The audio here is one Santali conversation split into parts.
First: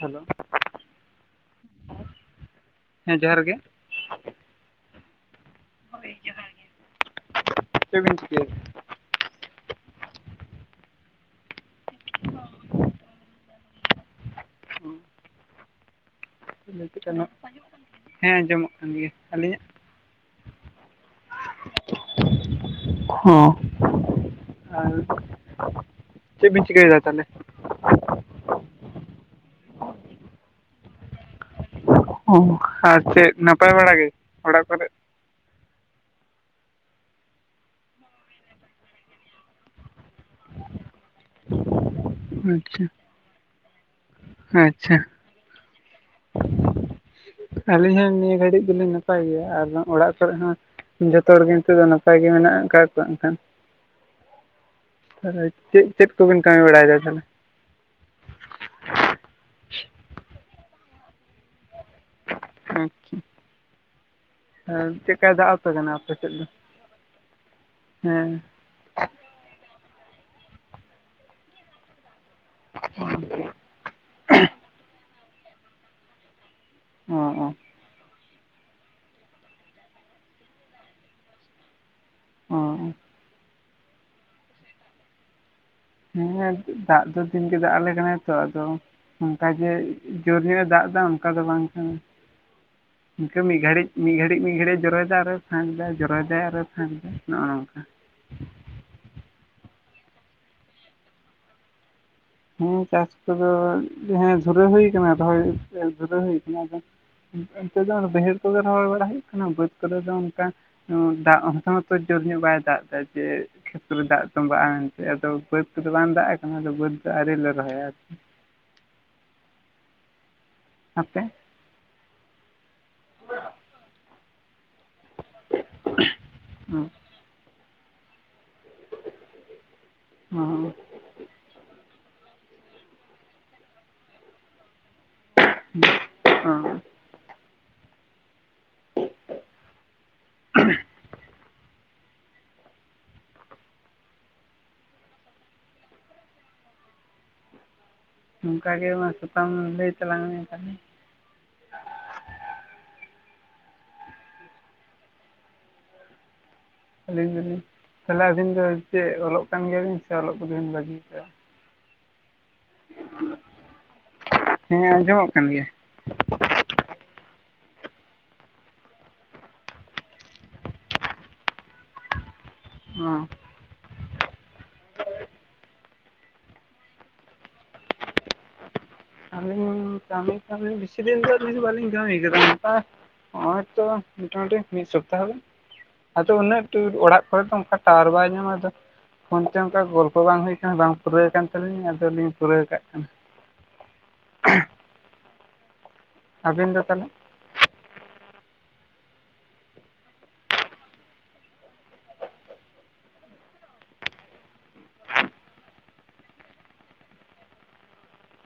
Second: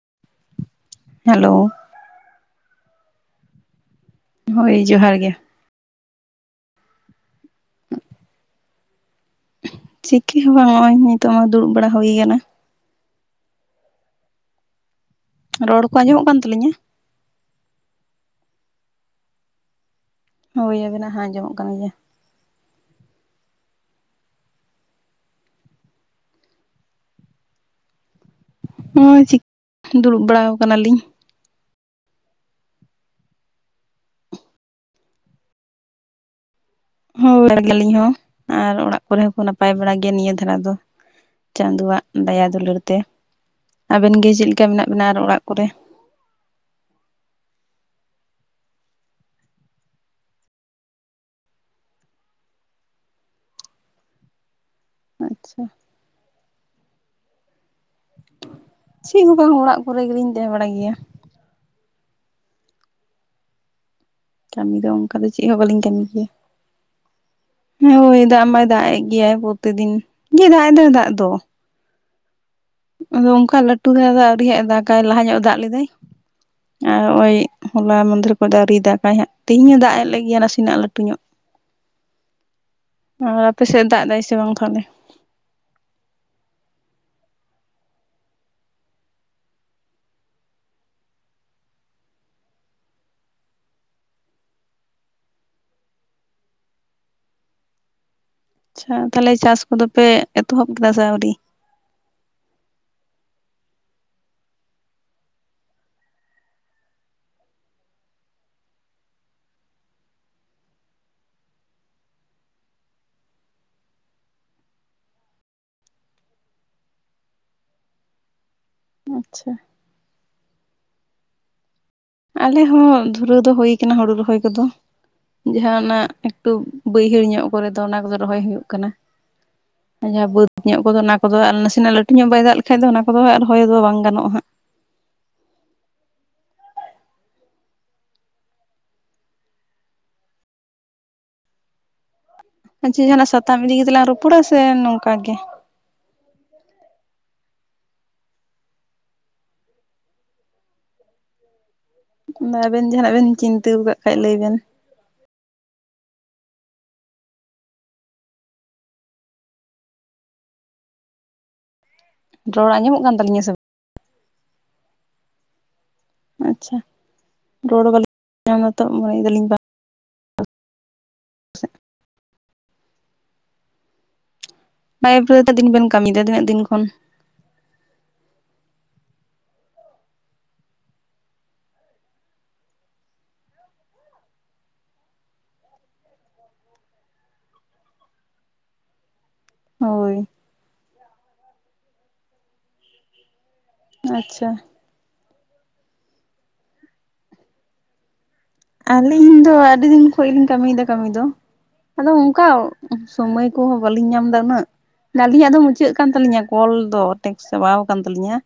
Hello, hello. ᱦᱮᱸ ᱡᱚᱦᱟᱨ ᱜᱮ᱾ ᱦᱳᱭ ᱡᱚᱦᱟᱨ ᱜᱮ᱾ ᱦᱚᱭ ᱡᱚᱦᱟᱨ ᱜᱮ, ᱪᱮᱜ ᱵᱤᱱ ᱪᱤᱠᱟᱭ ᱫᱟ? ᱪᱤᱠᱟᱹ ᱦᱚᱸ ᱵᱟᱝ ᱱᱚᱜᱼᱚᱭ ᱱᱤᱛᱚᱜ ᱢᱟ ᱫᱩᱲᱩᱵ ᱵᱟᱲᱟ ᱦᱩᱭ ᱠᱟᱱᱟ᱾ ᱨᱚᱲ ᱠᱚ ᱟᱸᱚᱢᱚᱜ ᱠᱟᱱ ᱛᱟᱹᱞᱤᱧᱟ? ᱦᱮᱸ ᱟᱸᱡᱚᱢᱚᱜ ᱠᱟᱱ ᱜᱮᱭᱟ, ᱟᱹᱞᱤᱧᱟᱜ? ᱦᱳᱭ ᱟᱹᱵᱤᱱᱟᱜ ᱦᱚᱸ ᱟᱸᱡᱚᱢᱚᱜ ᱠᱟᱱ ᱜᱮᱭᱟ᱾ ᱠᱷᱚᱸ ᱟᱨ ᱪᱮᱜ ᱵᱤᱱ ᱪᱤᱠᱟᱹᱭ ᱫᱟ ᱛᱟᱦᱚᱞᱮ? ᱱᱚᱭ ᱪᱤᱜ ᱫᱩᱲᱩᱵ ᱵᱟᱲᱟᱣ ᱠᱟᱱᱟᱞᱤᱧ᱾ ᱚᱸ ᱟᱨ ᱪᱮᱫ ᱱᱟᱯᱟᱭ ᱵᱟᱲᱟ ᱜᱮ ᱚᱲᱟᱜ ᱠᱚᱨᱮ? ᱦᱳᱭ ᱵᱟᱲᱟ ᱜᱮᱭᱟᱞᱤᱧ ᱦᱚᱸ ᱟᱨ ᱚᱲᱟᱜ ᱠᱚᱨᱮ ᱦᱚᱸᱠᱚ ᱱᱟᱯᱟᱭ ᱵᱟᱲᱟ ᱜᱮᱭᱟ ᱱᱤᱭᱟᱹ ᱫᱷᱟᱨᱟ ᱫᱚ᱾ ᱪᱟᱸᱫᱚᱣᱟᱜ ᱫᱟᱭᱟ ᱫᱩᱞᱟᱹᱲ ᱟᱪᱪᱷᱟ ᱛᱮ, ᱟᱵᱮᱱ ᱜᱮ ᱪᱮᱜ ᱞᱮᱠᱟ ᱢᱮᱱᱟᱜ ᱟᱪᱪᱷᱟ ᱵᱮᱱᱟ ᱟᱨ ᱚᱲᱟᱜ ᱠᱚᱨᱮ? ᱟᱹᱞᱤᱧ ᱦᱚᱸ ᱱᱤᱭᱟᱹ ᱜᱷᱟᱹᱲᱤᱜ ᱫᱚᱞᱤᱧ ᱱᱟᱯᱟᱭ ᱜᱮᱭᱟ ᱟᱨ ᱚᱲᱟᱜ ᱠᱚᱨᱮ ᱦᱚᱸ ᱡᱚᱷᱛᱚ ᱦᱚᱲᱜᱮ ᱱᱤᱛᱚᱜ ᱫᱚ ᱱᱟᱯᱟᱭ ᱜᱮ ᱢᱮᱱᱟᱜ ᱟᱠᱟᱜ ᱠᱚᱣᱟ ᱮᱱᱠᱷᱟᱱ᱾ ᱛᱟᱦᱚᱞᱮ ᱟᱪᱪᱷᱟ ᱪᱮᱜ ᱪᱮᱫ ᱠᱚᱵᱤᱱ ᱠᱟᱹᱢᱤ ᱵᱟᱲᱟᱭᱫᱟ ᱛᱟᱦᱚᱞᱮ? ᱪᱮᱜ ᱦᱚᱸ ᱵᱟᱝ ᱚᱲᱟᱜ ᱠᱚᱨᱮ ᱜᱮᱞᱤᱧ ᱛᱟᱦᱮᱸ ᱵᱟᱲᱟᱜ ᱜᱮᱭᱟ᱾ ᱟᱪᱪᱷᱟ, ᱠᱟᱹᱢᱤ ᱫᱚ ᱚᱱᱠᱟ ᱫᱚ ᱪᱮᱫ ᱦᱚᱸ ᱵᱟᱹᱞᱤᱧ ᱠᱟᱹᱢᱤ ᱟᱯᱮ ᱜᱮᱭᱟ᱾ ᱥᱮᱫ ᱫᱚ ᱦᱮᱸ ᱦᱳᱭ ᱫᱟᱜᱽ ᱫᱟᱜᱽ ᱮᱜ ᱜᱮᱭᱟᱭ ᱯᱨᱚᱛᱤ ᱫᱤᱱ ᱜᱮ ᱫᱟᱜᱽ ᱮᱫᱟᱭ ᱫᱟᱜᱽ ᱫᱚ᱾ ᱟᱫᱚ ᱚᱱᱠᱟ ᱞᱟᱹᱴᱩ ᱫᱷᱟᱨᱟ ᱫᱚ ᱟᱹᱣᱨᱤ ᱦᱟᱸᱜ ᱮ ᱫᱟᱜᱟᱭ ᱞᱟᱦᱟ ᱧᱚᱜ ᱮ ᱫᱟᱜᱽ ᱞᱮᱫᱟᱭ ᱟᱨ ᱚ ᱦᱚᱸᱜᱼᱚᱭ ᱚ ᱦᱚᱞᱟ ᱢᱟᱫᱷᱮᱨ ᱠᱷᱚᱱ ᱫᱚ ᱟᱹᱣᱨᱤ ᱫᱟᱜᱟᱭ ᱦᱟᱸᱜ ᱛᱮᱦᱮᱧ ᱦᱚᱸᱧ ᱫᱟᱜᱽ ᱮ ᱞᱮᱜ ᱜᱮᱭᱟ ᱱᱟᱥᱮᱱᱟᱜ ᱞᱟᱹᱴᱩ ᱧᱚᱜ᱾ ᱦᱚᱸ ᱚ, ᱟᱨ ᱟᱯᱮ ᱥᱮᱜ ᱫᱟᱜᱽ ᱫᱟᱭ ᱥᱮᱵᱟᱝ ᱛᱟᱦᱚᱞᱮ? ᱦᱮᱸ ᱫᱟᱜᱽ ᱫᱚ ᱫᱤᱱ ᱜᱮ ᱫᱟᱜᱽ ᱟᱞᱮ ᱠᱟᱱᱟ ᱛᱚ ᱟᱫᱚ ᱚᱝᱠᱟ ᱜᱮ ᱡᱚᱨ ᱧᱚᱜ ᱮ ᱫᱟᱜᱽ ᱫᱟ ᱚᱝᱠᱟ ᱫᱚ ᱵᱟᱝ ᱠᱟᱱᱟ᱾ ᱤᱱᱠᱟᱹ ᱢᱤᱜ ᱜᱷᱟᱹᱲᱤᱜ ᱢᱤᱜ ᱜᱷᱟᱹᱲᱤᱡᱹᱜ ᱢᱤᱜ ᱜᱷᱟᱹᱲᱤᱜ ᱡᱚᱨᱚᱭᱟᱭ ᱟᱨ ᱯᱷᱟᱸᱠᱫᱟᱭ ᱡᱚᱨᱚᱭ ᱫᱟᱭ ᱟᱨᱚ ᱯᱷᱟᱸᱠᱫᱟᱭ ᱱᱚᱜᱼᱚ ᱱᱚᱝᱠᱟ᱾ ᱟᱪᱪᱷᱟ ᱛᱟᱦᱚᱞᱮ ᱪᱟᱥ ᱠᱚᱫᱚ ᱯᱮ ᱮᱛᱚᱦᱚᱵ ᱠᱮᱫᱟ ᱥᱮ ᱟᱹᱣᱨᱤ? ᱦᱮᱸ ᱪᱟᱥ ᱠᱚᱫᱚ ᱦᱮᱸ ᱫᱷᱩᱨᱟᱹᱣ ᱦᱩᱭ ᱠᱟᱱᱟ ᱫᱚᱦᱚᱭ ᱡᱩᱨᱟᱹᱣ ᱦᱩᱭ ᱠᱟᱱᱟ ᱟᱫᱚ ᱚᱱᱛᱮ ᱫᱚ ᱚᱱᱮ ᱵᱟᱹᱭᱦᱟᱹᱲ ᱠᱚᱜᱮ ᱨᱚᱦᱚᱭ ᱵᱟᱲᱟ ᱦᱩᱭᱩᱜ ᱠᱟᱱᱟ ᱵᱟᱹᱫᱽ ᱠᱚᱨᱮ ᱫᱚ ᱚᱱᱠᱟ ᱚᱸ ᱫᱟᱜᱽ ᱦᱚᱛᱚ ᱢᱟᱛᱚ ᱡᱳᱨ ᱧᱚᱜ ᱵᱟᱭ ᱫᱟᱜᱽ ᱫᱟ ᱡᱮ ᱠᱷᱮᱛᱨᱮ ᱫᱟᱜᱽ ᱛᱚᱸᱢᱵᱟᱜᱼᱟ ᱢᱮᱱᱛᱮ ᱟᱫᱚ ᱵᱟᱹᱫᱽ ᱱᱚᱛᱮ ᱫᱚ ᱵᱟᱝ ᱫᱟᱜᱽ ᱟᱠᱟᱱᱟ ᱵᱟᱹᱫᱽ ᱫᱚ ᱟᱹᱣᱨᱤ ᱞᱮ ᱨᱚᱦᱚᱭᱟ ᱟᱨᱠᱤ᱾ ᱟᱪᱪᱷᱟ, ᱟᱯᱮ? ᱟᱞᱮ ᱦᱚᱸ ᱫᱷᱩᱨᱟᱹᱣ ᱫᱚ ᱦᱩᱭ ᱠᱟᱱᱟ ᱦᱩᱲᱩ ᱨᱚᱦᱚᱭ ᱠᱚᱫᱚ᱾ ᱡᱟᱦᱟᱸ ᱚᱱᱟ ᱮᱠᱴᱩ ᱚ ᱵᱟᱹᱭᱦᱟᱹᱲ ᱧᱚᱜ ᱠᱚᱨᱮ ᱫᱚ ᱚᱱᱟ ᱠᱚᱫᱚ ᱨᱚᱦᱚᱭ ᱦᱩᱭᱩᱜ ᱠᱟᱱᱟ᱾ ᱡᱟᱦᱟᱸ ᱚ ᱵᱟᱹᱫᱽ ᱧᱚᱜ ᱠᱚᱫᱚ ᱚᱱᱟ ᱠᱚᱫᱚ ᱟᱨ ᱱᱟᱥᱮᱱᱟᱜ ᱞᱟᱹᱴᱩ ᱧᱚᱜ ᱵᱟᱭ ᱫᱟᱜᱽ ᱞᱮᱠᱷᱟᱭ ᱫᱚ ᱚᱱᱟ ᱠᱚᱫᱚ ᱟᱨ ᱨᱚᱦᱚᱭ ᱫᱚ ᱵᱟᱝ ᱜᱟᱱᱚᱜᱼᱟ ᱦᱟᱸᱜ᱾ ᱚᱸ [unintelligible] ᱟ ᱪᱮᱫ ᱡᱟᱦᱟᱱᱟᱜ ᱥᱟᱛᱟᱢ ᱤᱫᱤᱜ ᱠᱟᱛᱮ ᱞᱟᱝ ᱨᱚᱯᱚᱲᱟ ᱥᱮ ᱱᱚᱝᱠᱟ ᱜᱮ? ᱚᱱᱠᱟ ᱜᱮ ᱢᱟ ᱥᱟᱠᱟᱢ ᱞᱟᱹᱭ ᱛᱟᱞᱟᱝ ᱢᱮ ᱚᱱᱠᱟᱜᱤ᱾ ᱟᱫᱚ ᱟᱵᱮᱱ ᱡᱟᱦᱱᱟᱜ ᱵᱮᱱ ᱪᱤᱱᱛᱟᱹᱣ ᱟᱠᱟᱫ ᱠᱷᱟᱱ ᱫᱚ ᱞᱟᱹᱭ ᱵᱮᱱ᱾ ᱟᱹᱞᱤᱧ ᱫᱚᱞᱤᱧ, ᱛᱟᱦᱚᱞᱮ ᱟᱹᱵᱤᱱ ᱫᱚ ᱪᱮᱫ ᱚᱞᱚᱜ ᱠᱟᱱ ᱜᱮᱭᱟᱵᱤᱱ ᱥᱮ ᱚᱞᱚᱜ ᱠᱚᱫᱚᱵᱤᱱ ᱵᱷᱟᱜᱤᱠᱟᱜ-ᱟ? ᱨᱚᱲ ᱟᱸᱡᱚᱢᱚᱜ ᱠᱟᱱ ᱛᱟᱹᱞᱤᱧᱟ ᱥᱮ ᱵᱟᱝ? ᱦᱮᱸ ᱟᱸᱡᱚᱢᱚᱜ ᱠᱟᱱ ᱜᱮᱭᱟ᱾ ᱟᱪᱷᱟ ᱨᱚᱲ ᱵᱟᱞᱤ [inaudible] ᱧᱟᱢ ᱫᱟ ᱛᱚ ᱢᱚᱱᱮᱭ ᱫᱟᱞᱤᱧ ᱵᱟ᱾ [unintelligible] ᱚᱸ᱾ ᱱᱚᱣᱟ ᱟᱯ ᱨᱮ ᱛᱤᱱᱟᱜ ᱫᱤᱱ ᱵᱮᱱ ᱠᱟᱹᱢᱤᱭᱫᱟ ᱛᱤᱱᱟᱹᱜ ᱫᱤᱱ ᱠᱷᱚᱱ? ᱟᱞᱤᱧ ᱠᱟᱹᱢᱤ ᱠᱟᱹᱢᱤ ᱵᱤᱥᱤ ᱫᱤᱱ ᱫᱚ ᱟᱞᱤᱧ ᱫᱚ ᱵᱟᱞᱤᱧ ᱠᱟ. ᱢᱤᱭ ᱠᱟᱫᱟ ᱚᱱᱠᱟ ᱦᱚᱸᱜ-ᱚᱭ ᱛᱚ ᱢᱳᱴᱟᱢᱩᱴᱤ ᱢᱤᱫ ᱥᱚᱯᱛᱟᱦᱚ ᱜᱟᱱ᱾ ᱟᱫᱚ ᱩᱱᱟᱹᱜ ᱴᱩᱨ ᱚᱲᱟᱜ ᱠᱚᱨᱮᱫ ᱫᱚ ᱚᱱᱠᱟ ᱴᱟᱣᱟᱨ ᱵᱟᱭ ᱧᱟᱢᱟ᱾ ᱟᱫᱚ- ᱯᱷᱳᱱ ᱛᱮ ᱚᱱᱠᱟ ᱜᱚᱞᱯᱚ ᱦᱳᱭ ᱵᱟᱝ ᱦᱩᱭ ᱟᱠᱟᱱᱟ ᱵᱟᱝ ᱯᱩᱨᱟᱹᱣ ᱠᱟᱱ ᱛᱟᱹᱞᱤᱧ ᱟᱫᱚᱞᱤᱧ ᱯᱩᱨᱟᱹᱣ ᱠᱟᱜ ᱠᱟᱱᱟ᱾ ᱟᱪᱪᱷᱟ᱾ ᱟᱵᱤᱱ ᱫᱚ ᱛᱟᱦᱚᱞᱮ? ᱟᱹᱞᱤᱧ ᱫᱚ ᱟᱹᱰᱤ ᱫᱤᱱ ᱠᱷᱚᱡ ᱜᱮᱞᱤᱧ ᱠᱟᱹᱢᱤ ᱭᱮᱫᱟ ᱠᱟᱹᱢᱤ ᱫᱚ᱾ ᱟᱫᱚ ᱚᱱᱠᱟ ᱥᱚᱢᱚᱭ ᱠᱚᱦᱚᱸ ᱵᱟᱞᱤᱧ ᱧᱟᱢᱫᱟ ᱩᱱᱟᱹᱜ᱾ ᱜᱟᱹᱞᱤᱧᱟᱜ ᱫᱚ ᱢᱩᱪᱟᱹᱫ ᱠᱟᱱ ᱛᱟᱹᱞᱤᱧᱟ ᱠᱚᱞ ᱫᱚ᱾ ᱴᱮᱠᱥ ᱪᱟᱵᱟᱣ ᱟᱠᱟᱱ ᱛᱟᱹᱞᱤᱧᱟ᱾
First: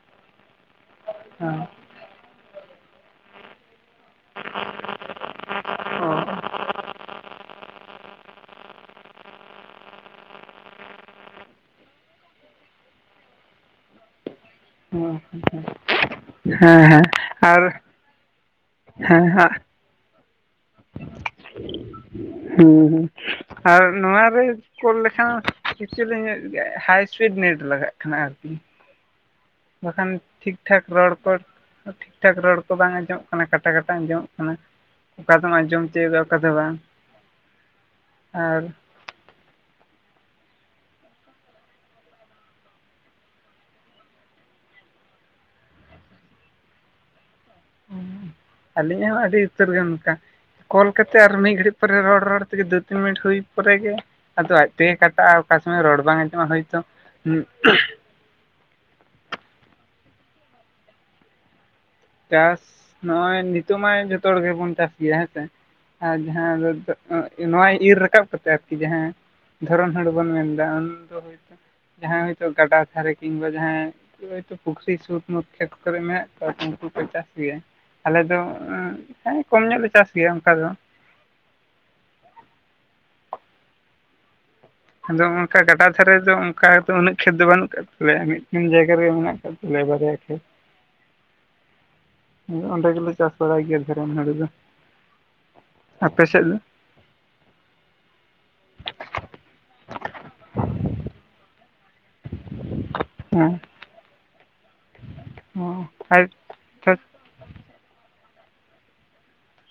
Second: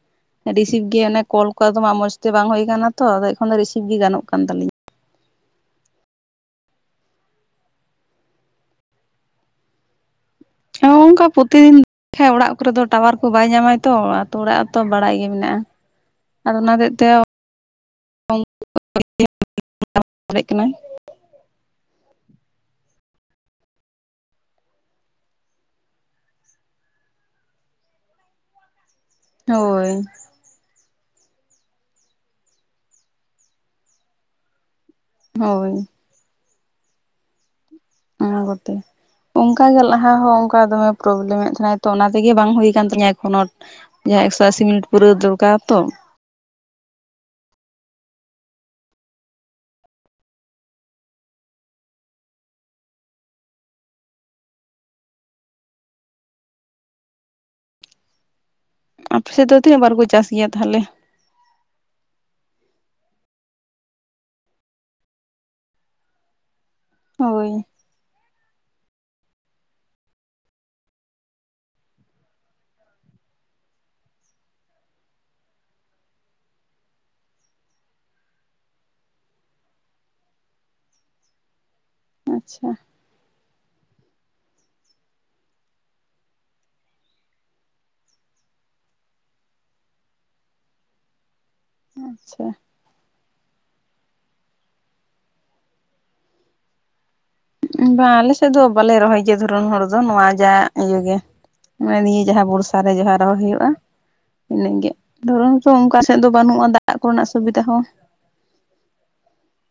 ᱨᱤᱥᱤᱵᱷ ᱜᱮ ᱟᱱᱮ ᱠᱚᱞ ᱠᱚ ᱦᱮᱸ ᱟᱫᱚᱢᱟᱜ ᱢᱚᱸᱡᱽᱛᱮ ᱵᱟᱝ ᱦᱳᱭ ᱟᱠᱟᱱᱟ ᱛᱚ ᱟᱫᱚ ᱮᱠᱷᱚᱱ ᱫᱚ ᱨᱤᱥᱤᱵᱷ ᱜᱮ ᱜᱟᱱᱚᱜ ᱠᱟᱱ ᱛᱟᱞᱤᱧᱟ᱾ ᱦᱮᱸ ᱚᱱᱠᱟ ᱯᱨᱚᱛᱤ ᱫᱤᱱ ᱦᱮᱸ ᱚᱲᱟᱜ ᱠᱚᱨᱮ ᱫᱚ ᱴᱟᱣᱟᱨ ᱠᱚ ᱵᱟᱭ ᱧᱟᱢᱟᱭ ᱛᱚ ᱟᱛᱩ ᱚᱲᱟᱜ ᱨᱮᱛᱚ ᱚ ᱵᱟᱲᱟᱭ ᱜᱮ ᱢᱮᱱᱟᱜ-ᱟ᱾ ᱦᱮᱸ ᱟᱫᱚ ᱚᱱᱟ ᱦᱚᱛᱮᱜ ᱦᱮᱸ ᱛᱮ ᱟᱨ [inaudible] ᱦᱮᱸ ᱦᱟᱸᱜ᱾ [inaudible] ᱫᱟᱲᱮᱜ ᱠᱟᱱᱟᱭ᱾ ᱦᱮᱸ ᱦᱮᱸ᱾ ᱟᱨ ᱱᱚᱣᱟ ᱨᱮ ᱠᱳᱞ ᱞᱮᱠᱷᱟᱱ ᱠᱤᱪᱩᱞᱤᱧ ᱧᱚᱜ ᱜᱮ ᱦᱟᱭ ᱥᱯᱤᱰ ᱱᱮᱴ ᱞᱟᱜᱟᱜ ᱠᱟᱱᱟ ᱟᱨᱠᱤ᱾ ᱦᱳᱭ ᱵᱟᱠᱷᱟᱱ ᱴᱷᱤᱠ ᱴᱷᱟᱠ ᱨᱚᱲ ᱠᱚ ᱴᱷᱤᱠ ᱴᱷᱟᱠ ᱨᱚᱲ ᱠᱚ ᱵᱟᱝ ᱟᱸᱡᱚᱢ ᱠᱟᱱᱟ, ᱠᱟᱴᱟ ᱠᱟᱴᱟ ᱟᱸᱡᱚᱢᱚᱜ ᱠᱟᱱᱟ᱾ ᱚᱠᱟᱫᱟᱢ ᱦᱳᱭ ᱟᱸᱡᱚᱢ ᱛᱤᱭᱳᱜᱟ ᱚᱠᱟ ᱫᱚ ᱵᱟᱝ ᱫᱚ ᱵᱟᱝ᱾ ᱚᱱᱟ ᱜᱚᱛᱮ᱾ ᱚᱱᱠᱟᱜᱮ ᱞᱟᱦᱟ ᱦᱚᱸ ᱚᱱᱠᱟ ᱫᱚᱢᱮ ᱯᱨᱚᱵᱞᱮᱢᱮᱫ ᱛᱟᱦᱮᱱᱟᱭ ᱛᱚ ᱚᱱᱟ ᱛᱮᱜᱮ ᱵᱟᱝ ᱦᱩᱭ ᱟᱠᱟᱱ ᱛᱤᱧᱟᱹ ᱮᱠᱷᱚᱱᱳ᱾ ᱡᱟᱦᱟᱸ ᱮᱠᱥᱚ ᱟᱥᱤ ᱢᱤᱱᱤᱴ ᱯᱩᱨᱟᱹᱣ ᱫᱚᱨᱠᱟᱨ ᱛᱚ᱾ ᱟᱞᱤᱧᱟᱜ ᱦᱚᱸ ᱟᱹᱰᱤ ᱩᱛᱟᱹᱨ ᱜᱮ ᱚᱱᱠᱟ᱾ ᱠᱚᱞ ᱠᱟᱛᱮ ᱟᱨ ᱢᱤᱫ ᱜᱷᱟᱹᱲᱤᱡ ᱯᱚᱨᱮ ᱨᱚᱲ ᱨᱚᱲ ᱛᱮᱜᱮ ᱫᱩ ᱛᱤᱱ ᱢᱤᱱᱤᱴ ᱦᱩᱭ ᱯᱚᱨᱮᱜ ᱜᱮ ᱟᱫᱚ ᱟᱡᱛᱮᱜᱮ ᱠᱟᱴᱟᱜᱼᱟ ᱚᱠᱟ ᱥᱚᱢᱚᱭ ᱨᱚᱲ ᱵᱟᱝ ᱟᱸᱡᱚᱢᱚ-ᱟ ᱦᱳᱭᱛᱚ᱾ ᱟᱯᱮ ᱥᱮᱫ ᱫᱚ ᱛᱤᱱᱟᱹᱜ ᱵᱟᱨ ᱠᱚ ᱪᱟᱥ ᱜᱮᱭᱟ ᱛᱟᱦᱚᱞᱮ? ᱪᱟᱥ ᱱᱟᱜ-ᱚᱭ ᱱᱤᱛᱚᱜ ᱢᱟ ᱡᱚᱛᱚ ᱦᱚᱲ ᱜᱮᱵᱚᱱ ᱪᱟᱥ ᱜᱮᱭᱟ ᱦᱮᱸᱥᱮ ᱟᱨ ᱡᱟᱦᱟᱸ ᱫᱚ ᱦᱳᱭ ᱱᱚᱣᱟ ᱤᱨᱻ ᱨᱟᱠᱟᱵ ᱠᱟᱛᱮ ᱟᱨᱠᱤ ᱡᱟᱦᱟᱸ ᱫᱷᱚᱨᱚᱱ ᱦᱩᱲᱩ ᱵᱚᱱ ᱢᱮᱱ ᱮᱫᱟ ᱟᱱᱟ ᱫᱚ ᱡᱟᱦᱟᱸᱭ ᱦᱳᱭᱛᱳ ᱜᱟᱰᱟ ᱫᱷᱟᱨᱮ ᱠᱤᱝᱵᱟ ᱡᱟᱦᱟᱸᱭ ᱡᱮ ᱦᱳᱭᱛᱚ ᱯᱩᱠᱷᱨᱤ ᱥᱩᱛ ᱧᱟᱜ ᱠᱷᱮᱛ ᱠᱚᱨᱮᱜ ᱢᱮᱱᱟᱜ ᱠᱟᱣᱟ ᱛᱚ ᱩᱱᱠᱩ ᱠᱚ ᱪᱟᱥ ᱜᱮᱭᱟ᱾ ᱟᱞᱮ ᱫᱚ ᱩᱸ ᱦᱮᱸ ᱠᱚᱢ ᱧᱚᱜ ᱞᱮ ᱪᱟᱥ ᱜᱮᱭᱟ ᱚᱱᱠᱟ ᱫᱚ᱾ ᱟᱪᱪᱷᱟ᱾ ᱟᱫᱚ ᱚᱱᱠᱟ ᱜᱟᱰᱟ ᱫᱷᱟᱨᱮ ᱫᱚ ᱚᱱᱠᱟ ᱫᱚ ᱩᱱᱟᱹᱜ ᱠᱷᱮᱛ ᱫᱚ ᱵᱟᱹᱱᱩᱜ ᱟᱠᱟᱫ ᱛᱟᱞᱮᱭᱟ᱾ ᱢᱤᱫᱴᱮᱱ ᱡᱟᱭᱜᱟ ᱨᱮᱜ ᱢᱮᱱᱟᱜ ᱟᱠᱟᱫ᱾ [unintelligible] [unintelligible] ᱦᱳᱭ ᱚᱸᱰᱮ ᱜᱮᱞᱮ ᱪᱟᱥ ᱵᱟᱲᱟᱭ ᱜᱮᱭᱟ ᱫᱷᱚᱨᱚᱱ ᱦᱩᱲᱩ ᱫᱚ ᱟᱯᱮ ᱥᱮᱜ ᱫᱚ᱾ ᱵᱟᱝ ᱟᱞᱮ ᱥᱮᱜ ᱫᱚ ᱵᱟᱞᱮ ᱨᱚᱦᱚᱭ ᱜᱮᱭᱟ ᱫᱷᱚᱨᱚᱱ ᱦᱚᱲᱩ ᱫᱚ ᱱᱚᱣᱟ ᱡᱟ ᱤᱭᱟᱹ ᱜᱮ ᱱᱚᱜᱚᱭ ᱱᱤᱭᱟᱹ᱾ ᱡᱟᱦᱟ ᱵᱚᱨᱥᱟ ᱨᱮ ᱡᱟᱦᱟ ᱨᱚᱦᱚᱭ ᱦᱮᱸ ᱦᱳᱭᱳᱜ-ᱟ ᱤᱱᱟᱹ ᱜᱮ ᱫᱷᱚᱨᱱ ᱚ ᱨᱮᱫᱚ ᱚᱝᱠᱟ ᱥᱮᱜ ᱟᱨ ᱫᱚ ᱵᱟᱹᱱᱩᱜ-ᱟ ᱫᱟᱜ᱾ ᱫᱟᱜ ᱠᱚᱨᱮᱱᱟᱜ ᱥᱩᱵᱤᱫᱷᱟ ᱦᱚᱸ᱾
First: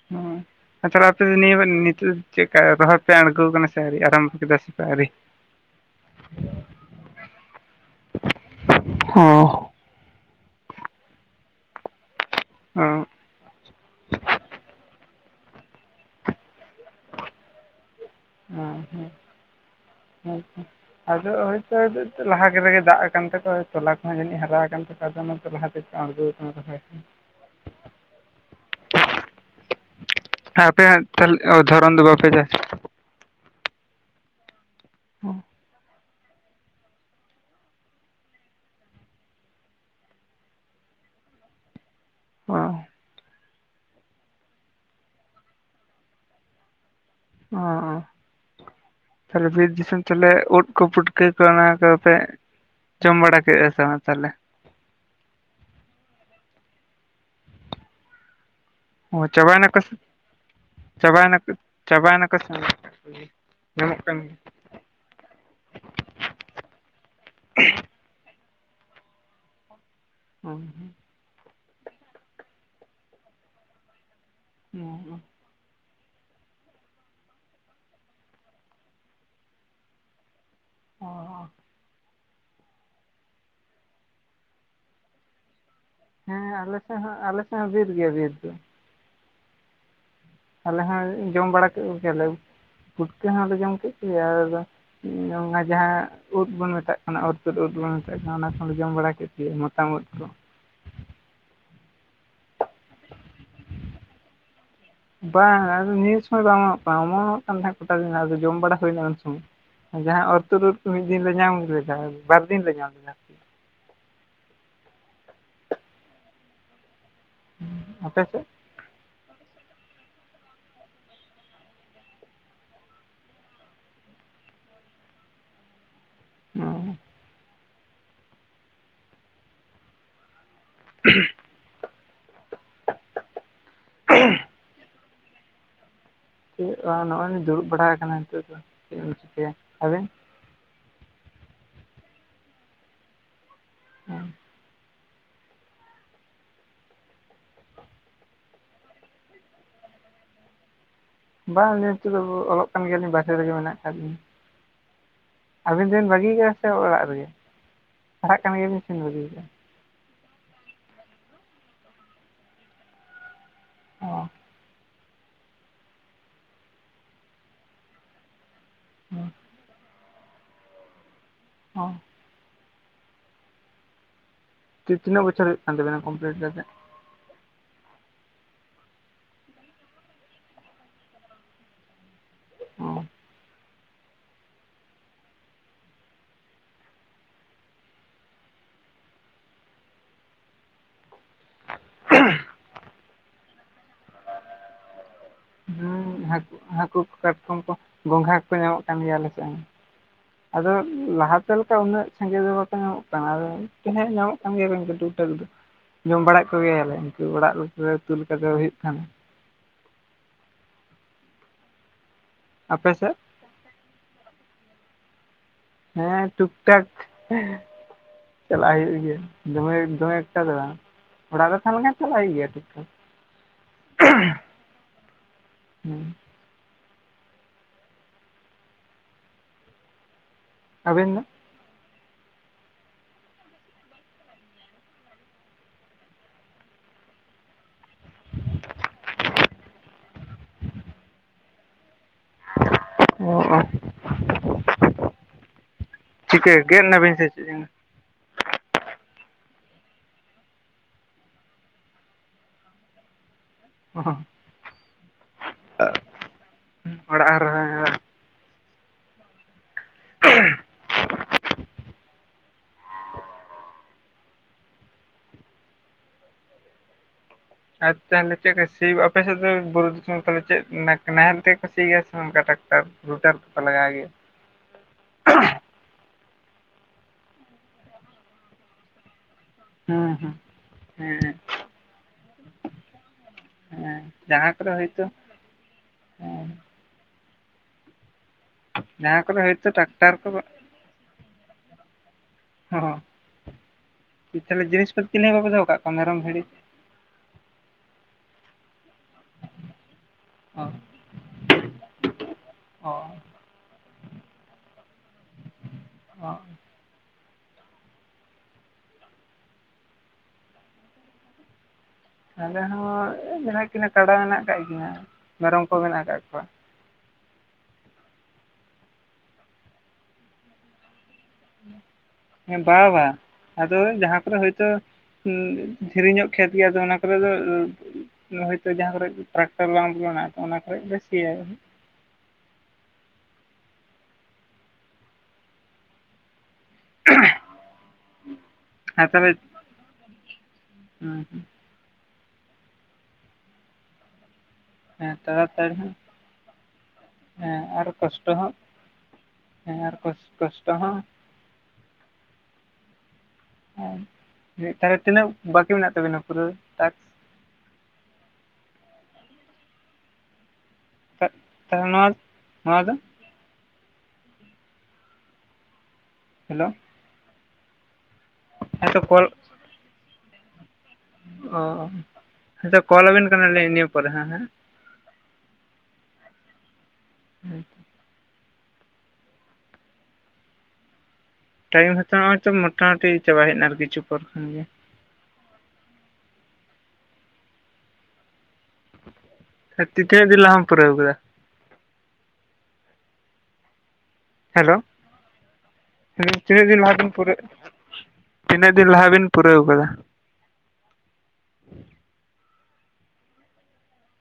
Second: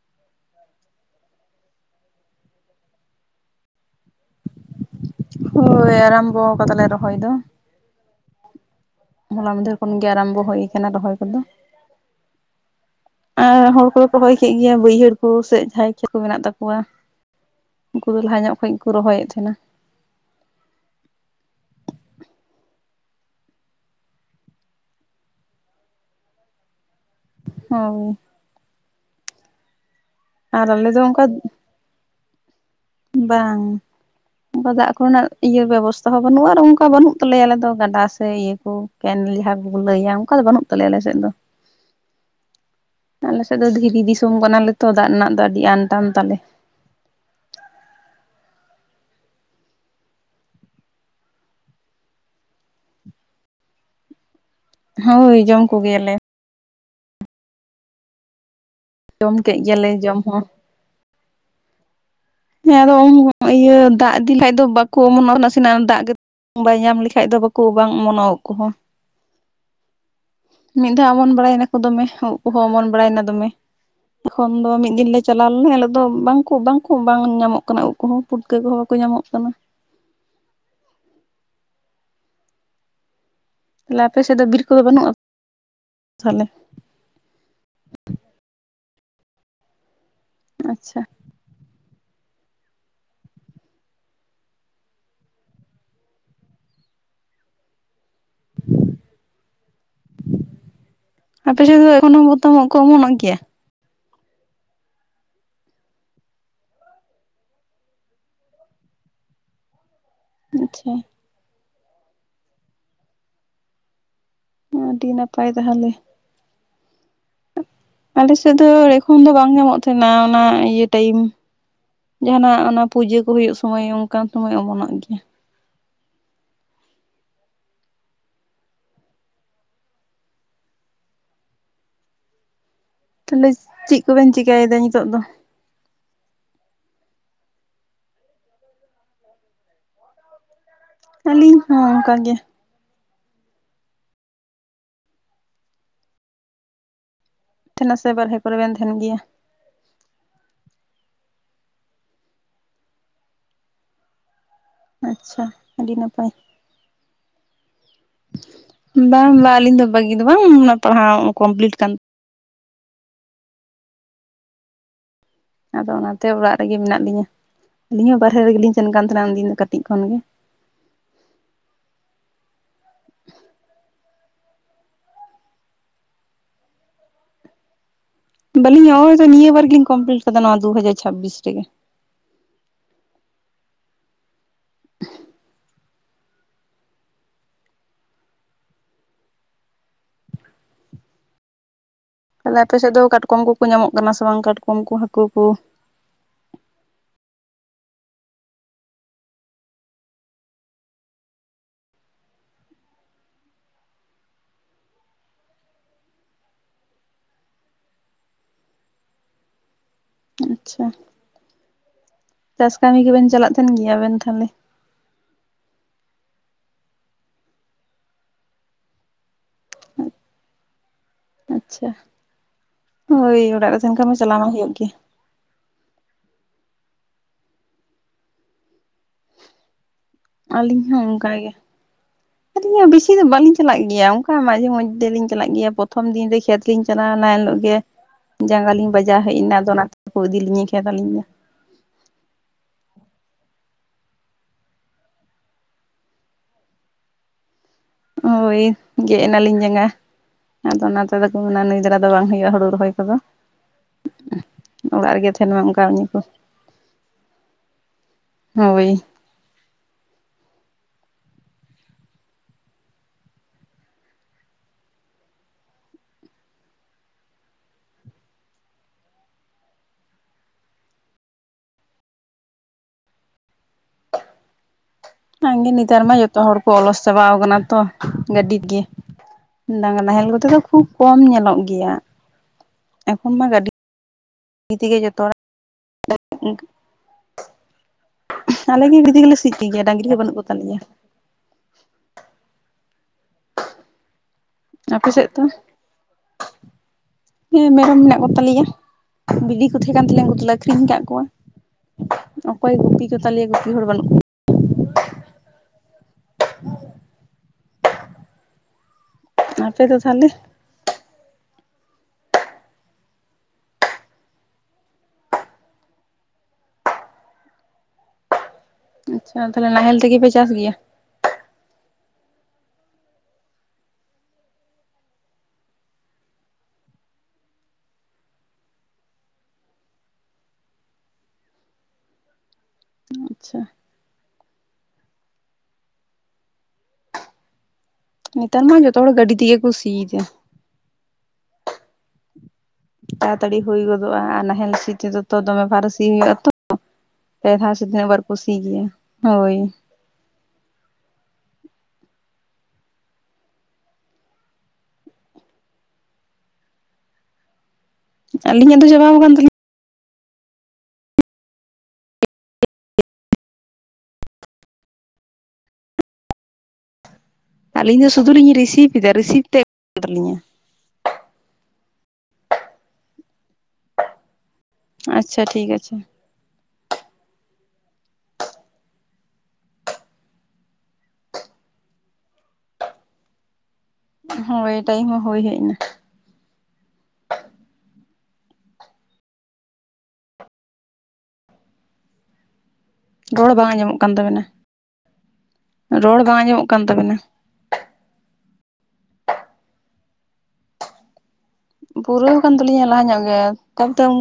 [unintelligible] ᱟᱨ ᱛᱟᱦᱞᱮ ᱟᱯᱮ ᱫᱚ ᱱᱤᱭᱟᱹ ᱱᱤᱛᱳᱜ ᱪᱮᱜᱠᱟ ᱨᱚᱦᱚᱭ ᱯᱮ ᱟᱸᱬᱜᱳ ᱠᱟᱱᱟ ᱥᱮ ᱟᱹᱣᱨᱤ ᱟᱨᱟᱢ ᱠᱮᱫᱟ ᱥᱮᱯᱮ ᱟᱣᱨᱤ᱾ ᱦᱳᱭ ᱟᱨᱟᱢᱵᱚ ᱠᱟᱫᱟᱞᱮ ᱨᱚᱦᱚᱭ ᱫᱚ ᱦᱚᱸ ᱦᱚᱞᱟ ᱢᱚᱫᱷᱮᱨ᱾ ᱠᱷᱚᱱ ᱜᱮ ᱟᱨᱟᱢᱵᱚ ᱦᱳᱭ ᱠᱟᱱᱟ ᱨᱚᱦᱚᱭ ᱠᱚᱫᱚ᱾ [unintelligible] ᱟᱨ ᱦᱚᱲ ᱠᱚᱫᱚ ᱠᱚ ᱨᱚᱦᱚᱭ ᱠᱮᱜ ᱜᱮᱭᱟ ᱵᱟᱹᱭᱦᱟᱹᱲ ᱠᱩ ᱥᱮ ᱡᱟᱸᱦᱟᱭ ᱠᱷᱮ ᱠᱩ ᱢᱮᱱᱟᱜ ᱛᱟᱠᱚᱣᱟ᱾ ᱩᱱᱠᱩ ᱫᱚ ᱞᱟᱦᱟ ᱧᱚᱜ ᱠᱷᱚᱱ ᱜᱮᱠᱚ ᱨᱚᱦᱚᱭᱮᱜ ᱛᱟᱦᱮᱱᱟ᱾ ᱟᱪᱪᱷᱟ᱾ ᱟᱫᱚ ᱦᱳᱭᱛᱳ ᱞᱟᱦᱟ ᱠᱮᱫᱮ ᱜᱮ ᱫᱟᱜ ᱠᱟᱱ ᱛᱟᱠᱚᱣᱟ ᱛᱚᱞᱟ ᱠᱚᱦᱚᱸ ᱡᱟᱹᱱᱤᱡ ᱦᱟᱨᱟ ᱟᱠᱟᱱ ᱛᱟᱠᱚᱣᱟ ᱟᱫᱚ‌ ᱱᱚᱝᱠ ᱞᱟᱦᱟ᱾ ᱛᱤᱥ ᱯᱮ ᱟᱸᱬᱜᱳ ᱠᱟᱱᱟ ᱛᱟᱞᱦᱮ ᱠᱷᱟᱱ᱾ [unintelligible] ᱟᱨ ᱟᱯᱮ ᱟᱞᱮ ᱫᱚ ᱦᱟᱸᱜ ᱚᱱᱠᱟ ᱛᱟᱞ ᱚ ᱫᱷᱚᱨᱚᱱ ᱫᱚ ᱵᱟᱯᱮ ᱪᱟᱥ ᱵᱟᱝ ᱵᱟᱜᱟᱜ ᱟᱠᱚ ᱚᱱᱟ ᱤᱭᱟᱹ ᱵᱚᱥ [unintelligible] ᱵᱟᱹᱱᱩᱜ-ᱟ ᱟᱨ ᱚᱱᱠᱟ ᱵᱟᱱᱩᱜ ᱛᱟᱞᱮᱭᱟ ᱟᱞᱮ ᱫᱚ ᱜᱟᱰᱟ ᱥᱮ ᱤᱭᱟᱹ ᱠᱩ ᱠᱮᱱᱮᱞ ᱡᱟᱦᱟ ᱠᱩ ᱠᱩ ᱞᱟᱹᱭᱟ ᱚᱝᱠᱟ ᱫᱚ ᱵᱟᱱᱩᱜ ᱛᱟᱞᱮᱭᱟ ᱟᱞᱮ ᱥᱮᱜ ᱫᱚ᱾ ᱚ᱾ ᱟᱞᱮ ᱥᱮᱜ ᱫᱚ ᱫᱷᱤᱨᱤ ᱫᱤᱥᱚᱢ ᱠᱟᱱᱟᱞᱮ ᱛᱚ ᱫᱟᱜ ᱨᱮᱱᱟᱜ ᱫᱚ ᱟᱰᱤ ᱟᱱᱴᱟᱱ ᱛᱟᱞᱮ᱾ ᱚ᱾ ᱛᱟᱦᱞᱮ ᱵᱤᱨ ᱫᱤᱥᱚᱢ ᱛᱟᱞᱦᱮ ᱩᱫ ᱠᱚ ᱯᱩᱴᱠᱟᱹ ᱠᱚ ᱚᱱᱟ ᱠᱚᱫᱚ ᱯᱮ᱾ ᱡᱚᱢ ᱵᱟᱲᱟ ᱠᱮᱜ-ᱟ ᱥᱮ ᱵᱟᱝ ᱛᱟᱦᱞᱮ᱾ ᱦᱳᱭ ᱡᱚᱢ ᱠᱚᱜᱮᱭᱟᱞᱮ᱾ ᱦᱚ ᱡᱚᱢ ᱪᱟᱵᱟᱭ ᱠᱮᱫ ᱱᱟᱠᱚ ᱥᱮ ᱜᱮᱭᱟᱞᱮ ᱡᱚᱢ ᱦᱚᱸ ᱪᱟᱵᱟᱭ ᱱᱟᱠᱚ ᱪᱟᱵᱟᱭ ᱱᱟᱠᱚ ᱥᱮ᱾ ᱦᱮᱸ ᱟᱫᱚ ᱩᱱ ᱵᱟᱝ? ᱤᱭᱟᱹ ᱧᱟᱢᱚᱜ ᱫᱟᱜ ᱠᱟᱱ ᱤᱫᱤ ᱜᱮᱭᱟ ᱠᱷᱟᱡ ᱫᱚ ᱵᱟᱠᱩ ᱚᱢᱚᱱᱚᱜ-ᱟ ᱱᱟᱥᱤᱱᱟᱜ ᱫᱟᱜ ᱜᱮ᱾ ᱵᱟᱭ ᱧᱟᱢ ᱞᱮᱠᱷᱟᱡ ᱫᱚ ᱵᱟᱠᱩ ᱵᱟᱝ ᱚᱢᱚᱱᱚᱜ-ᱟ ᱩᱜ ᱠᱚᱦᱚᱸ᱾ [unintelligible] ᱢᱤᱜ ᱫᱷᱟ ᱚᱢᱚᱱ ᱵᱟᱲᱟᱭ ᱱᱟᱠᱩ ᱫᱚᱢᱮ ᱩᱵ ᱠᱚᱦᱚᱸ ᱚᱢᱚᱱ ᱵᱟᱲᱟᱭᱱᱟ ᱫᱚᱢᱮ ᱮᱠᱷᱚᱱ ᱫᱚ ᱢᱤᱜ ᱫᱤᱱ ᱞᱮ ᱚ ᱪᱟᱞ ᱞᱟ ᱞᱮᱱᱟ ᱟᱞᱮ ᱫᱚ ᱵᱟᱝᱠᱩ ᱵᱟᱝᱠᱩ ᱵᱟᱝ ᱧᱟᱢᱚᱜ ᱠᱟᱱᱟ ᱩᱜ ᱠᱚᱦᱚᱸ ᱯᱩᱴᱠᱟᱹ ᱠᱚᱦᱚᱸ ᱵᱟᱠᱩ ᱧᱟᱢᱚᱜ ᱠᱟᱱᱟ᱾ ᱚ᱾ ᱛᱟᱦᱞᱮ ᱟᱯᱮ ᱥᱮᱜ ᱫᱚ ᱵᱤᱨ ᱠᱚᱫᱚ ᱵᱟᱹᱱᱩᱜ-ᱟ? ᱦᱮᱸ ᱟᱞᱮ ᱥᱮᱜ ᱦᱚᱸ ᱟᱞᱮ ᱥᱮᱜ ᱦᱚᱸ ᱵᱤᱨ ᱜᱮᱭᱟ ᱵᱤᱨ ᱫᱚ᱾ ᱟᱞᱮ ᱟᱪᱪᱷᱟ ᱦᱚᱸ ᱡᱚᱢ ᱵᱟᱲᱟ ᱠᱮᱜ ᱠᱚᱜᱮᱭᱟᱞᱮ ᱯᱩᱴᱠᱟᱹ ᱦᱚᱸᱞᱮ ᱡᱚᱢ ᱠᱮᱜ ᱠᱚᱜᱮᱭᱟ ᱟᱞᱮ ᱫᱚ᱾ ᱚᱱᱱᱟ ᱡᱟᱸᱦᱟ᱾ ᱩᱫ ᱵᱚᱱ ᱢᱮᱛᱟᱜ ᱠᱟᱱᱟ ᱚᱨ ᱛᱩᱫ ᱩᱫ ᱵᱚᱱ ᱢᱮᱛᱟᱜ ᱠᱟᱱᱟ ᱚᱱᱟ ᱠᱚᱞᱮ ᱡᱚᱢ ᱵᱟᱲᱟ ᱠᱮᱫ ᱜᱮᱭᱟ ᱢᱚᱛᱟᱢ ᱩᱫ ᱠᱚ᱾ ᱟᱯᱮ ᱥᱮᱱ ᱫᱚ ᱮᱠᱷᱚᱱᱳ ᱢᱚᱛᱟᱢ ᱩᱜ ᱠᱚ ᱚᱢᱚᱱᱚᱜ ᱜᱮᱭᱟ? [inaudible] ᱵᱟᱝ ᱟᱫᱚ ᱱᱤᱭᱟᱹ ᱥᱚᱢᱚᱭ ᱵᱟᱝ ᱚᱢᱚᱱᱚᱜ ᱠᱟᱱᱟ ᱚᱢᱚᱱᱚᱜ ᱠᱟᱱ ᱛᱟᱦᱮ ᱠᱚᱴᱟ ᱫᱤᱱ ᱞᱟᱦᱟ ᱫᱚ ᱡᱚᱢ ᱵᱟᱲᱟ ᱦᱩᱭᱱᱟ ᱩᱱ ᱥᱚᱢᱚᱭ᱾ ᱡᱟᱦᱟ ᱚᱨ ᱛᱩᱫ ᱩᱫ ᱠᱚ ᱟᱪᱪᱷᱟ ᱢᱤᱜ ᱫᱤᱱ ᱞᱮ ᱧᱟᱢ ᱞᱮᱫᱟ ᱵᱟᱨ ᱫᱤᱱ ᱞᱮ ᱧᱟᱢ ᱞᱮᱫᱟ᱾ ᱟᱨᱠᱤ᱾ ᱟᱰᱤ ᱱᱟᱯᱟᱭ ᱛᱟᱦᱞᱮ᱾ ᱟᱯᱮ ᱟᱞᱮ ᱥᱮᱫ ᱥᱮᱜ ᱫᱚ ᱮᱠᱷᱚᱱ ᱫᱚ ᱵᱟᱝ ᱧᱟᱢᱚᱜ ᱛᱟᱦᱮᱱᱟ ᱚᱱᱟ ᱤᱭᱟᱹ ᱴᱟᱭᱤᱢ᱾ ᱡᱟᱦᱟᱱᱟᱜ ᱚᱱᱟ ᱯᱩᱡᱟᱹ ᱠᱚ ᱦᱩᱭᱩᱜ ᱥᱳᱢᱚᱭ ᱚᱱᱠᱟᱱ ᱥᱚᱢᱚᱭ ᱚᱢᱚᱱᱚᱜ ᱜᱮᱭᱟ᱾ ᱚ, [inaudible] ᱪᱤᱫ ᱠᱚᱵᱮᱱ ᱪᱤᱠᱟᱹᱭᱮᱫᱟ ᱱᱤᱛᱚᱜ ᱫᱚ? ᱪᱮᱫ ᱵᱟᱝ ᱱᱚᱜᱚᱭ ᱞᱤᱧ ᱫᱩᱲᱩᱵ ᱵᱟᱲᱟ ᱟᱠᱟᱱᱟ ᱱᱤᱛᱚᱜ ᱫᱚ ᱪᱮᱫ ᱮᱢ ᱪᱤᱠᱟᱹᱭᱟ᱾ ᱟᱵᱮᱱ? ᱟᱹᱞᱤᱧ ᱦᱚᱸ ᱚᱱᱠᱟ ᱜᱮ᱾ ᱦᱮᱸ, ᱛᱟᱦᱮᱸᱱᱟ ᱥᱮ ᱵᱟᱨᱦᱮ ᱠᱚᱨᱮ ᱵᱮᱱ ᱛᱟᱦᱮᱸᱱ ᱜᱮᱭᱟ? ᱵᱟᱝ ᱟᱞᱤᱧ ᱱᱤᱛᱚᱜ ᱫᱚ ᱚᱞᱚᱜ ᱠᱟᱱ ᱜᱮᱭᱟᱞᱤᱧ ᱵᱟᱨᱦᱮ ᱨᱮᱜᱮ ᱢᱮᱱᱟᱜ ᱟᱠᱟᱫ ᱞᱤᱧᱟ᱾ ᱟᱪᱪᱷᱟ, ᱟᱹᱵᱤᱱ ᱟᱹᱰᱤ ᱫᱚᱵᱤᱱ ᱱᱟᱯᱟᱭ ᱵᱟᱹᱜᱤᱭ ᱠᱟᱜᱼᱟ ᱥᱮ ᱚᱲᱟᱜ ᱨᱮᱜᱮ? ᱯᱟᱲᱦᱟᱜ ᱠᱟᱱ ᱜᱮᱭᱟᱵᱤᱱ ᱥᱮᱵᱤᱱ ᱵᱟᱝ ᱵᱟᱹᱜᱤ ᱵᱟᱝ ᱟᱹᱞᱤᱧ ᱫᱚ ᱵᱟᱹᱜᱤ ᱫᱚ ᱵᱟᱝ ᱚᱱᱟ ᱯᱟᱲᱦᱟᱣ ᱠᱚᱢᱯᱞᱤᱴ ᱠᱟᱱ ᱚ ᱟᱫᱚ ᱚᱱᱟᱛᱮ ᱚᱲᱟᱜ ᱨᱮᱜᱮ ᱢᱮᱱᱟᱜ ᱞᱤᱧᱟᱹ ᱟᱞᱤᱧ ᱦᱚᱸ ᱵᱟᱨᱦᱮ ᱨᱮᱜᱮ ᱞᱤᱧ ᱥᱮᱱᱠᱟᱱ ᱛᱟᱦᱮᱸᱱᱟ ᱩᱱ ᱫᱤᱱ ᱫᱚ ᱠᱟᱹᱴᱤᱡ ᱠᱷᱚᱱᱜᱮ᱾ ᱦᱸ, ᱛᱤᱱᱟᱹ ᱵᱚᱪᱷᱚᱨ ᱦᱩᱭᱩᱜ ᱠᱟᱱ ᱛᱟᱵᱮᱱᱟ ᱠᱚᱢᱯᱞᱤᱴ ᱠᱟᱛᱮᱫ? ᱵᱟᱹᱞᱤᱧ ᱱᱚᱜᱚᱭ ᱛᱚ ᱱᱤᱭᱟᱹ ᱵᱟᱨ ᱜᱮᱞᱤᱧ ᱠᱚᱢᱯᱞᱤᱴ ᱠᱟᱫᱟ ᱱᱚᱣᱟ ᱫᱩ ᱦᱟᱡᱟᱨ ᱪᱷᱟᱵᱵᱤᱥ ᱨᱮᱜᱮ᱾ ᱚ ᱛᱟᱦᱚᱞᱮ ᱟᱯᱮ ᱥᱮᱫ ᱫᱚ ᱠᱟᱴᱠᱚᱢ ᱠᱚᱠᱚ ᱧᱟᱢᱚᱜ ᱠᱟᱱᱟ ᱥᱮ ᱵᱟᱝ ᱠᱟᱴᱠᱚᱢ ᱠᱚ, ᱦᱟᱹᱠᱩ ᱠᱚ? ᱦᱮᱸ ᱦᱟᱹᱠᱩ ᱦᱟᱹᱠᱩ ᱠᱟᱴᱠᱚᱢ ᱠᱚ ᱜᱚᱸᱜᱷᱟ ᱠᱚ ᱧᱟᱢᱚᱜ ᱠᱟᱱ ᱜᱮᱭᱟ ᱟᱞᱮ ᱥᱮᱫ ᱦᱚᱸ᱾ ᱟᱫᱚ ᱞᱟᱦᱟ ᱛᱮ ᱞᱮᱠᱟ ᱩᱱᱟᱹᱜ ᱥᱟᱸᱜᱮ ᱫᱚ ᱵᱟᱠᱚ ᱧᱟᱢᱚᱜ ᱠᱟᱱᱟ ᱟᱫᱚ ᱛᱮᱦᱮᱧ ᱧᱟᱢᱚᱜ ᱧᱟᱢ ᱜᱮᱭᱟ ᱠᱚ ᱜᱚᱝᱠᱮ ᱴᱩᱠ ᱴᱟᱠ ᱫᱚ ᱡᱚᱢ ᱵᱟᱲᱟᱮᱫ ᱠᱚᱜᱮᱭᱟᱞᱮ ᱩᱱᱠᱩ ᱚᱲᱟᱜ ᱩᱛᱩ ᱞᱮᱠᱟ ᱫᱚ ᱦᱩᱭᱩᱜ ᱠᱟᱱᱟ᱾ ᱟᱪᱪᱷᱟ, ᱪᱟᱥ ᱟᱯᱮ ᱥᱮᱫ ᱠᱟᱹᱢᱤᱜᱮᱵᱤᱱ ᱪᱟᱞᱟᱜ ᱛᱟᱦᱮᱱ ᱜᱮᱭᱟ ᱟᱵᱮᱱ ᱛᱟᱦᱚᱞᱮ? ᱦᱮᱸ ᱴᱩᱠ ᱴᱟᱠ, ᱪᱟᱞᱟᱜ ᱦᱩᱭᱩᱜ ᱜᱮᱭᱟ ᱫᱚᱢᱮ ᱫᱚᱢᱮ ᱮᱠᱴᱟ ᱫᱚ ᱵᱟᱝ, ᱚᱲᱟᱜ ᱨᱮ ᱟᱪᱪᱷᱟ ᱛᱟᱦᱮᱸᱞᱮᱱᱠᱷᱟᱱ ᱪᱟᱞᱟᱜ ᱦᱩᱭᱩᱜ ᱜᱮᱭᱟ ᱴᱷᱤᱠ ᱴᱷᱟᱠ᱾ ᱦᱳᱭ ᱚᱲᱟᱜ ᱨᱮ ᱛᱟᱦᱮᱱ ᱠᱷᱟᱱ ᱢᱟ ᱪᱟᱞᱟᱣ ᱢᱟ ᱦᱩᱭᱩᱜ ᱜᱮ ᱦᱩᱸ, ᱟᱹᱞᱤᱧ ᱦᱚᱸ ᱟᱵᱮᱱ ᱫᱚ ᱚᱱᱠᱟ ᱜᱮ, ᱟᱹᱞᱤᱧ ᱦᱚᱸ ᱵᱮᱥᱤ ᱫᱚ ᱵᱟᱞᱤᱧ ᱪᱟᱞᱟᱜ ᱜᱮᱭᱟ ᱚᱱᱠᱟ ᱢᱟᱡᱷᱮ ᱢᱚᱫᱽᱷᱮᱤᱧ ᱪᱟᱞᱟᱜ ᱜᱮᱭᱟ ᱯᱨᱚᱛᱷᱚᱢ ᱫᱤᱱ ᱨᱮ ᱠᱷᱮᱛ ᱞᱤᱧ ᱪᱟᱞᱟᱣᱱᱟ ᱮᱱ ᱦᱤᱞᱳᱜ ᱜᱮ ᱡᱟᱸᱜᱟ ᱞᱤᱧ ᱵᱟᱡᱟᱣ ᱦᱮᱡ ᱮᱱᱟ ᱟᱫᱚ ᱚᱱᱟᱛᱮ ᱵᱟᱠᱚ ᱤᱫᱤ ᱞᱤᱧᱟ ᱟᱹᱞᱤᱧ ᱫᱚ, ᱚ ᱪᱤᱠᱟᱹ ᱜᱮᱫ ᱱᱟᱵᱤᱱ ᱥᱮ ᱪᱮᱫ ᱡᱟᱸᱜᱟ? ᱦᱳᱭ ᱜᱮᱫ ᱮᱱᱟᱞᱤᱧ ᱡᱟᱸᱜᱟ᱾ ᱟᱫᱚ ᱚᱱᱟ ᱛᱮᱫᱚ ᱠᱚ ᱢᱮᱱᱟ ᱱᱩᱭ ᱫᱟᱨᱟ ᱫᱚ ᱵᱟᱝ ᱦᱩᱭᱩᱜᱼᱟ ᱦᱩᱲᱩ ᱨᱚᱦᱚᱭ ᱠᱚᱫᱚ, ᱚᱲᱟᱜ ᱨᱮᱜᱮ ᱛᱟᱦᱮᱱ ᱢᱮ ᱚᱱᱠᱟ ᱟᱹᱧᱟ ᱠᱚ, ᱚᱲᱟᱜ ᱨᱮ ᱦᱳᱭ, [unintelligible] ᱟᱨ ᱛᱟᱦᱚᱞᱮ ᱪᱮᱫ ᱠᱟ ᱥᱤ ᱟᱯᱮ ᱥᱮᱫ ᱫᱚ ᱵᱩᱨᱩ ᱫᱤᱥᱚᱢ ᱛᱟᱦᱚᱞᱮ ᱪᱮᱫ ᱱᱟᱦᱮᱞ ᱛᱮᱜᱮ ᱠᱚ ᱥᱤ ᱜᱮᱭᱟ ᱥᱮ ᱚᱱᱠᱟ ᱴᱟᱠᱴᱟᱨ? ᱨᱩᱴᱟᱨ ᱠᱚᱯᱮ ᱞᱟᱜᱟᱣ ᱜᱮᱭᱟ, ᱚᱱᱟᱜᱮ ᱱᱤᱛᱤᱫᱨ ᱢᱟ ᱡᱚ ᱛᱚ ᱦᱚᱲ ᱠᱚ ᱚᱞᱚᱥ ᱪᱟᱵᱟᱣ ᱠᱟᱱᱟ ᱛᱚ ᱜᱟᱹᱰᱤ ᱛᱤ ᱜᱤ, ᱰᱟᱝᱨᱟ ᱦᱮᱸ ᱱᱟᱦᱮᱞ ᱦᱮᱸ ᱠᱚᱛᱮ ᱫᱚ ᱠᱷᱩᱵ ᱠᱚᱢ ᱦᱮᱸ ᱧᱮᱞᱚᱜ ᱜᱮᱭᱟ ᱮᱠᱷᱚᱱ ᱢᱟ ᱜᱟᱹᱰᱤ ᱦᱮᱸ ᱡᱟᱦᱟᱸ ᱠᱚᱨᱮ ᱤ ᱛᱮᱜᱮ ᱦᱳᱭᱛᱳ ᱡᱚᱛᱚ ᱦᱚᱲᱟᱜ [unintelligible] ᱦᱮᱸ ᱟᱞᱮ ᱜᱮ ᱡᱟᱦᱟᱸ ᱜᱟᱹᱵᱤᱛᱮᱜᱮᱞᱮ ᱠᱚᱨᱮ ᱥᱤ ᱦᱳᱭᱛᱳ ᱦᱚᱪᱚᱭ ᱜᱮᱭᱟ ᱰᱟᱝᱨᱤ ᱴᱟᱠᱴᱟᱨ ᱦᱚ ᱠᱚ ᱵᱟᱹᱱᱩᱜ ᱠᱚᱛᱟ ᱞᱮᱭᱟ᱾ ᱦᱚᱸ, ᱛᱟᱦᱚᱞᱮ ᱡᱤᱱᱤᱥᱯᱛᱤ ᱟᱯᱮ ᱪᱤᱞᱤ ᱥᱮᱫ ᱦᱚᱸ ᱫᱚ ᱵᱟᱯᱮ ᱫᱚᱦᱚ ᱟᱠᱟᱜ ᱠᱚᱣᱟ ᱢᱮᱨᱚᱢ ᱵᱷᱤᱲᱤ? ᱦᱮᱸ ᱢᱮᱨᱚᱢ ᱢᱮᱱᱟᱜ ᱠᱚᱛᱟᱞᱮᱭᱟ ᱵᱤᱞᱤ ᱠᱚ ᱛᱟᱦᱮᱸ ᱠᱟᱱ ᱛᱟᱞᱮᱭᱟ ᱩᱱᱠᱩ ᱫᱚᱞᱮ ᱚ ᱟᱠᱷᱨᱤᱧ ᱟᱠᱟᱫ ᱠᱚᱣᱟ᱾ ᱚᱠᱚᱭ ᱚ ᱜᱩᱯᱤ ᱠᱚᱛᱟᱞᱮᱭᱟ ᱜᱩᱯᱤ ᱦᱚᱲ ᱵᱟᱹᱱᱩᱜ ᱠᱚᱣᱟ, ᱚ [unintelligible] ᱟᱨ ᱟᱯᱮ ᱫᱚ ᱛᱟᱦᱞᱮ? ᱟᱞᱮ ᱦᱚᱸ ᱢᱮᱱᱟᱜ ᱠᱤᱱᱟᱹ ᱠᱟᱰᱟ ᱢᱮᱱᱟᱜ ᱠᱟᱜ ᱠᱤᱱᱟᱹ ᱢᱮᱨᱚᱢ ᱠᱚ ᱢᱮᱱᱟᱜ ᱠᱟᱜ ᱠᱚᱣᱟ᱾ ᱟᱪᱪᱷᱟ ᱛᱟᱦᱚᱞᱮ ᱱᱟᱦᱮᱞ ᱛᱮᱜᱮ ᱯᱮ ᱪᱟᱥ ᱜᱮᱭᱟ? ᱦᱮ, ᱵᱟ ᱵᱟ᱾ ᱟᱫᱚ ᱡᱟᱦᱟᱸ ᱠᱚᱨᱮ ᱦᱳᱭᱛᱳ ᱫᱷᱤᱨᱤᱧᱚᱜ ᱠᱷᱮᱛ ᱜᱮᱭᱟ ᱟᱫᱚ ᱚᱱᱟ ᱠᱚᱨᱮ ᱫᱚ ᱦᱳᱭᱛᱳ ᱡᱟᱦᱟᱸ ᱠᱚᱨᱮ ᱴᱨᱟᱠᱴᱟᱨ ᱵᱟᱝ ᱵᱚᱞᱚᱱᱟ ᱛᱚ ᱚᱱᱟ ᱠᱚᱨᱮ ᱫᱚ ᱥᱤᱭᱟᱭ᱾ ᱟᱪᱪᱷᱟ᱾ ᱱᱮᱛᱟᱨ ᱢᱟ ᱡᱚᱛᱚ ᱦᱚᱲ ᱜᱟᱹᱰᱤ ᱛᱮᱜᱮ ᱠᱚ ᱥᱤᱭᱮᱫᱟ᱾ ᱦᱮᱸ ᱦᱮᱸ᱾ ᱛᱟᱲᱟᱛᱟᱹᱲᱤ ᱦᱩᱭ ᱜᱚᱫᱚᱜᱼᱟ ᱟᱨ ᱱᱟᱦᱮᱞ ᱱᱟᱦᱮᱞ ᱛᱮᱫᱚ ᱛᱚ ᱫᱚᱢᱮ ᱛᱟᱲᱟᱛᱟᱲᱤ ᱵᱟᱨ ᱦᱚᱸ ᱥᱤ ᱦᱩᱭᱩᱜ-ᱟ ᱛᱚ ᱯᱮ ᱦᱮᱸ ᱫᱷᱟᱣ ᱥᱮ ᱟᱨ ᱛᱤᱱᱟᱹᱜ ᱵᱟᱨ ᱠᱚᱥᱴᱚ ᱠᱚ ᱥᱤ ᱦᱚᱸ ᱜᱤᱭᱟ, ᱦᱳᱭ᱾ ᱦᱮᱸ ᱟᱨ ᱠᱚ ᱠᱚᱥᱴᱚ ᱦᱚ᱾ ᱛᱟᱦᱚᱞᱮ ᱛᱤᱱᱟᱹᱜ ᱵᱟᱹᱠᱤ ᱢᱮᱱᱟᱜ ᱛᱟᱵᱤᱱᱟ ᱯᱩᱨᱟᱹ ᱴᱟᱠᱥ? ᱟᱹᱞᱤᱧᱟᱜ ᱫᱚ ᱪᱟᱵᱟᱣ ᱠᱟᱱ ᱛᱟᱹᱞᱤᱧᱟ᱾ ᱛᱟᱦᱚᱞᱮ ᱱᱚᱣᱟ ᱱᱚᱣᱟ ᱫᱚ? ᱦᱮᱞᱳ᱾ ᱟᱞᱤᱧ ᱫᱚ ᱥᱩᱫᱩ ᱞᱤᱧ ᱨᱤᱥᱤᱵ ᱦᱮᱸᱛᱚ ᱮᱫᱟ ᱠᱚᱞ ᱨᱤᱥᱤᱵᱷ ᱛᱮᱱ ᱜᱟᱱᱚᱜ ᱠᱟᱱ ᱛᱟᱞᱤᱧᱟ᱾ ᱚ ᱚ ᱦᱮᱛᱚ ᱠᱚᱞ ᱟᱵᱤᱱ ᱠᱟᱱᱟᱞᱮ ᱱᱤᱭᱟᱹ ᱯᱚᱨᱮ ᱦᱟᱸᱜ ᱦᱮᱸ᱾ ᱟᱪᱪᱷᱟ, ᱴᱷᱤᱠ ᱟᱪᱷᱮ᱾ [inaudible] ᱴᱟᱭᱤᱢᱛ ᱦᱚᱛᱚ ᱦᱚᱜ-ᱚᱭ ᱛᱚ ᱢᱚᱴᱟᱩᱴᱤ ᱪᱟᱵᱟ ᱦᱮᱡᱱᱟ ᱟᱨ ᱠᱤᱪᱷᱩ᱾ ᱯᱚᱨ ᱠᱷᱟᱱ ᱜᱮ ᱦᱳᱭ, ᱴᱟᱭᱤᱢ ᱦᱚ ᱦᱳᱭ ᱦᱮᱡ ᱱᱟ᱾ ᱛᱤᱱᱟᱹᱜ ᱫᱤᱱ ᱞᱟᱦᱟᱢ ᱯᱩᱨᱟᱹᱣ ᱠᱟᱫᱟ? ᱨᱚᱲ ᱵᱟᱝ ᱟᱸᱚᱢᱚᱜ ᱠᱟᱱ ᱛᱟᱵᱮᱱᱟ᱾ ᱦᱮᱞᱳ, ᱨᱚᱲ ᱵᱟᱝ ᱟᱸᱡᱚᱢᱚᱜ ᱛᱤᱱᱟᱹᱜ ᱫᱤᱱ ᱠᱟᱱ ᱞᱟᱦᱟᱵᱤᱱ ᱛᱟᱵᱮᱱᱟ ᱯᱩᱨᱟᱹᱜ? ᱛᱤᱱᱟᱹᱜ ᱫᱤᱱ ᱞᱟᱦᱟ ᱵᱤᱱ ᱯᱩᱨᱟᱹᱣ ᱠᱟᱫᱟ? ᱯᱩᱨᱟᱹᱣ ᱟᱠᱟᱱ ᱛᱟᱹᱞᱤᱧᱟ ᱞᱟᱦᱟ ᱧᱚᱜ ᱜᱮ [unintelligible]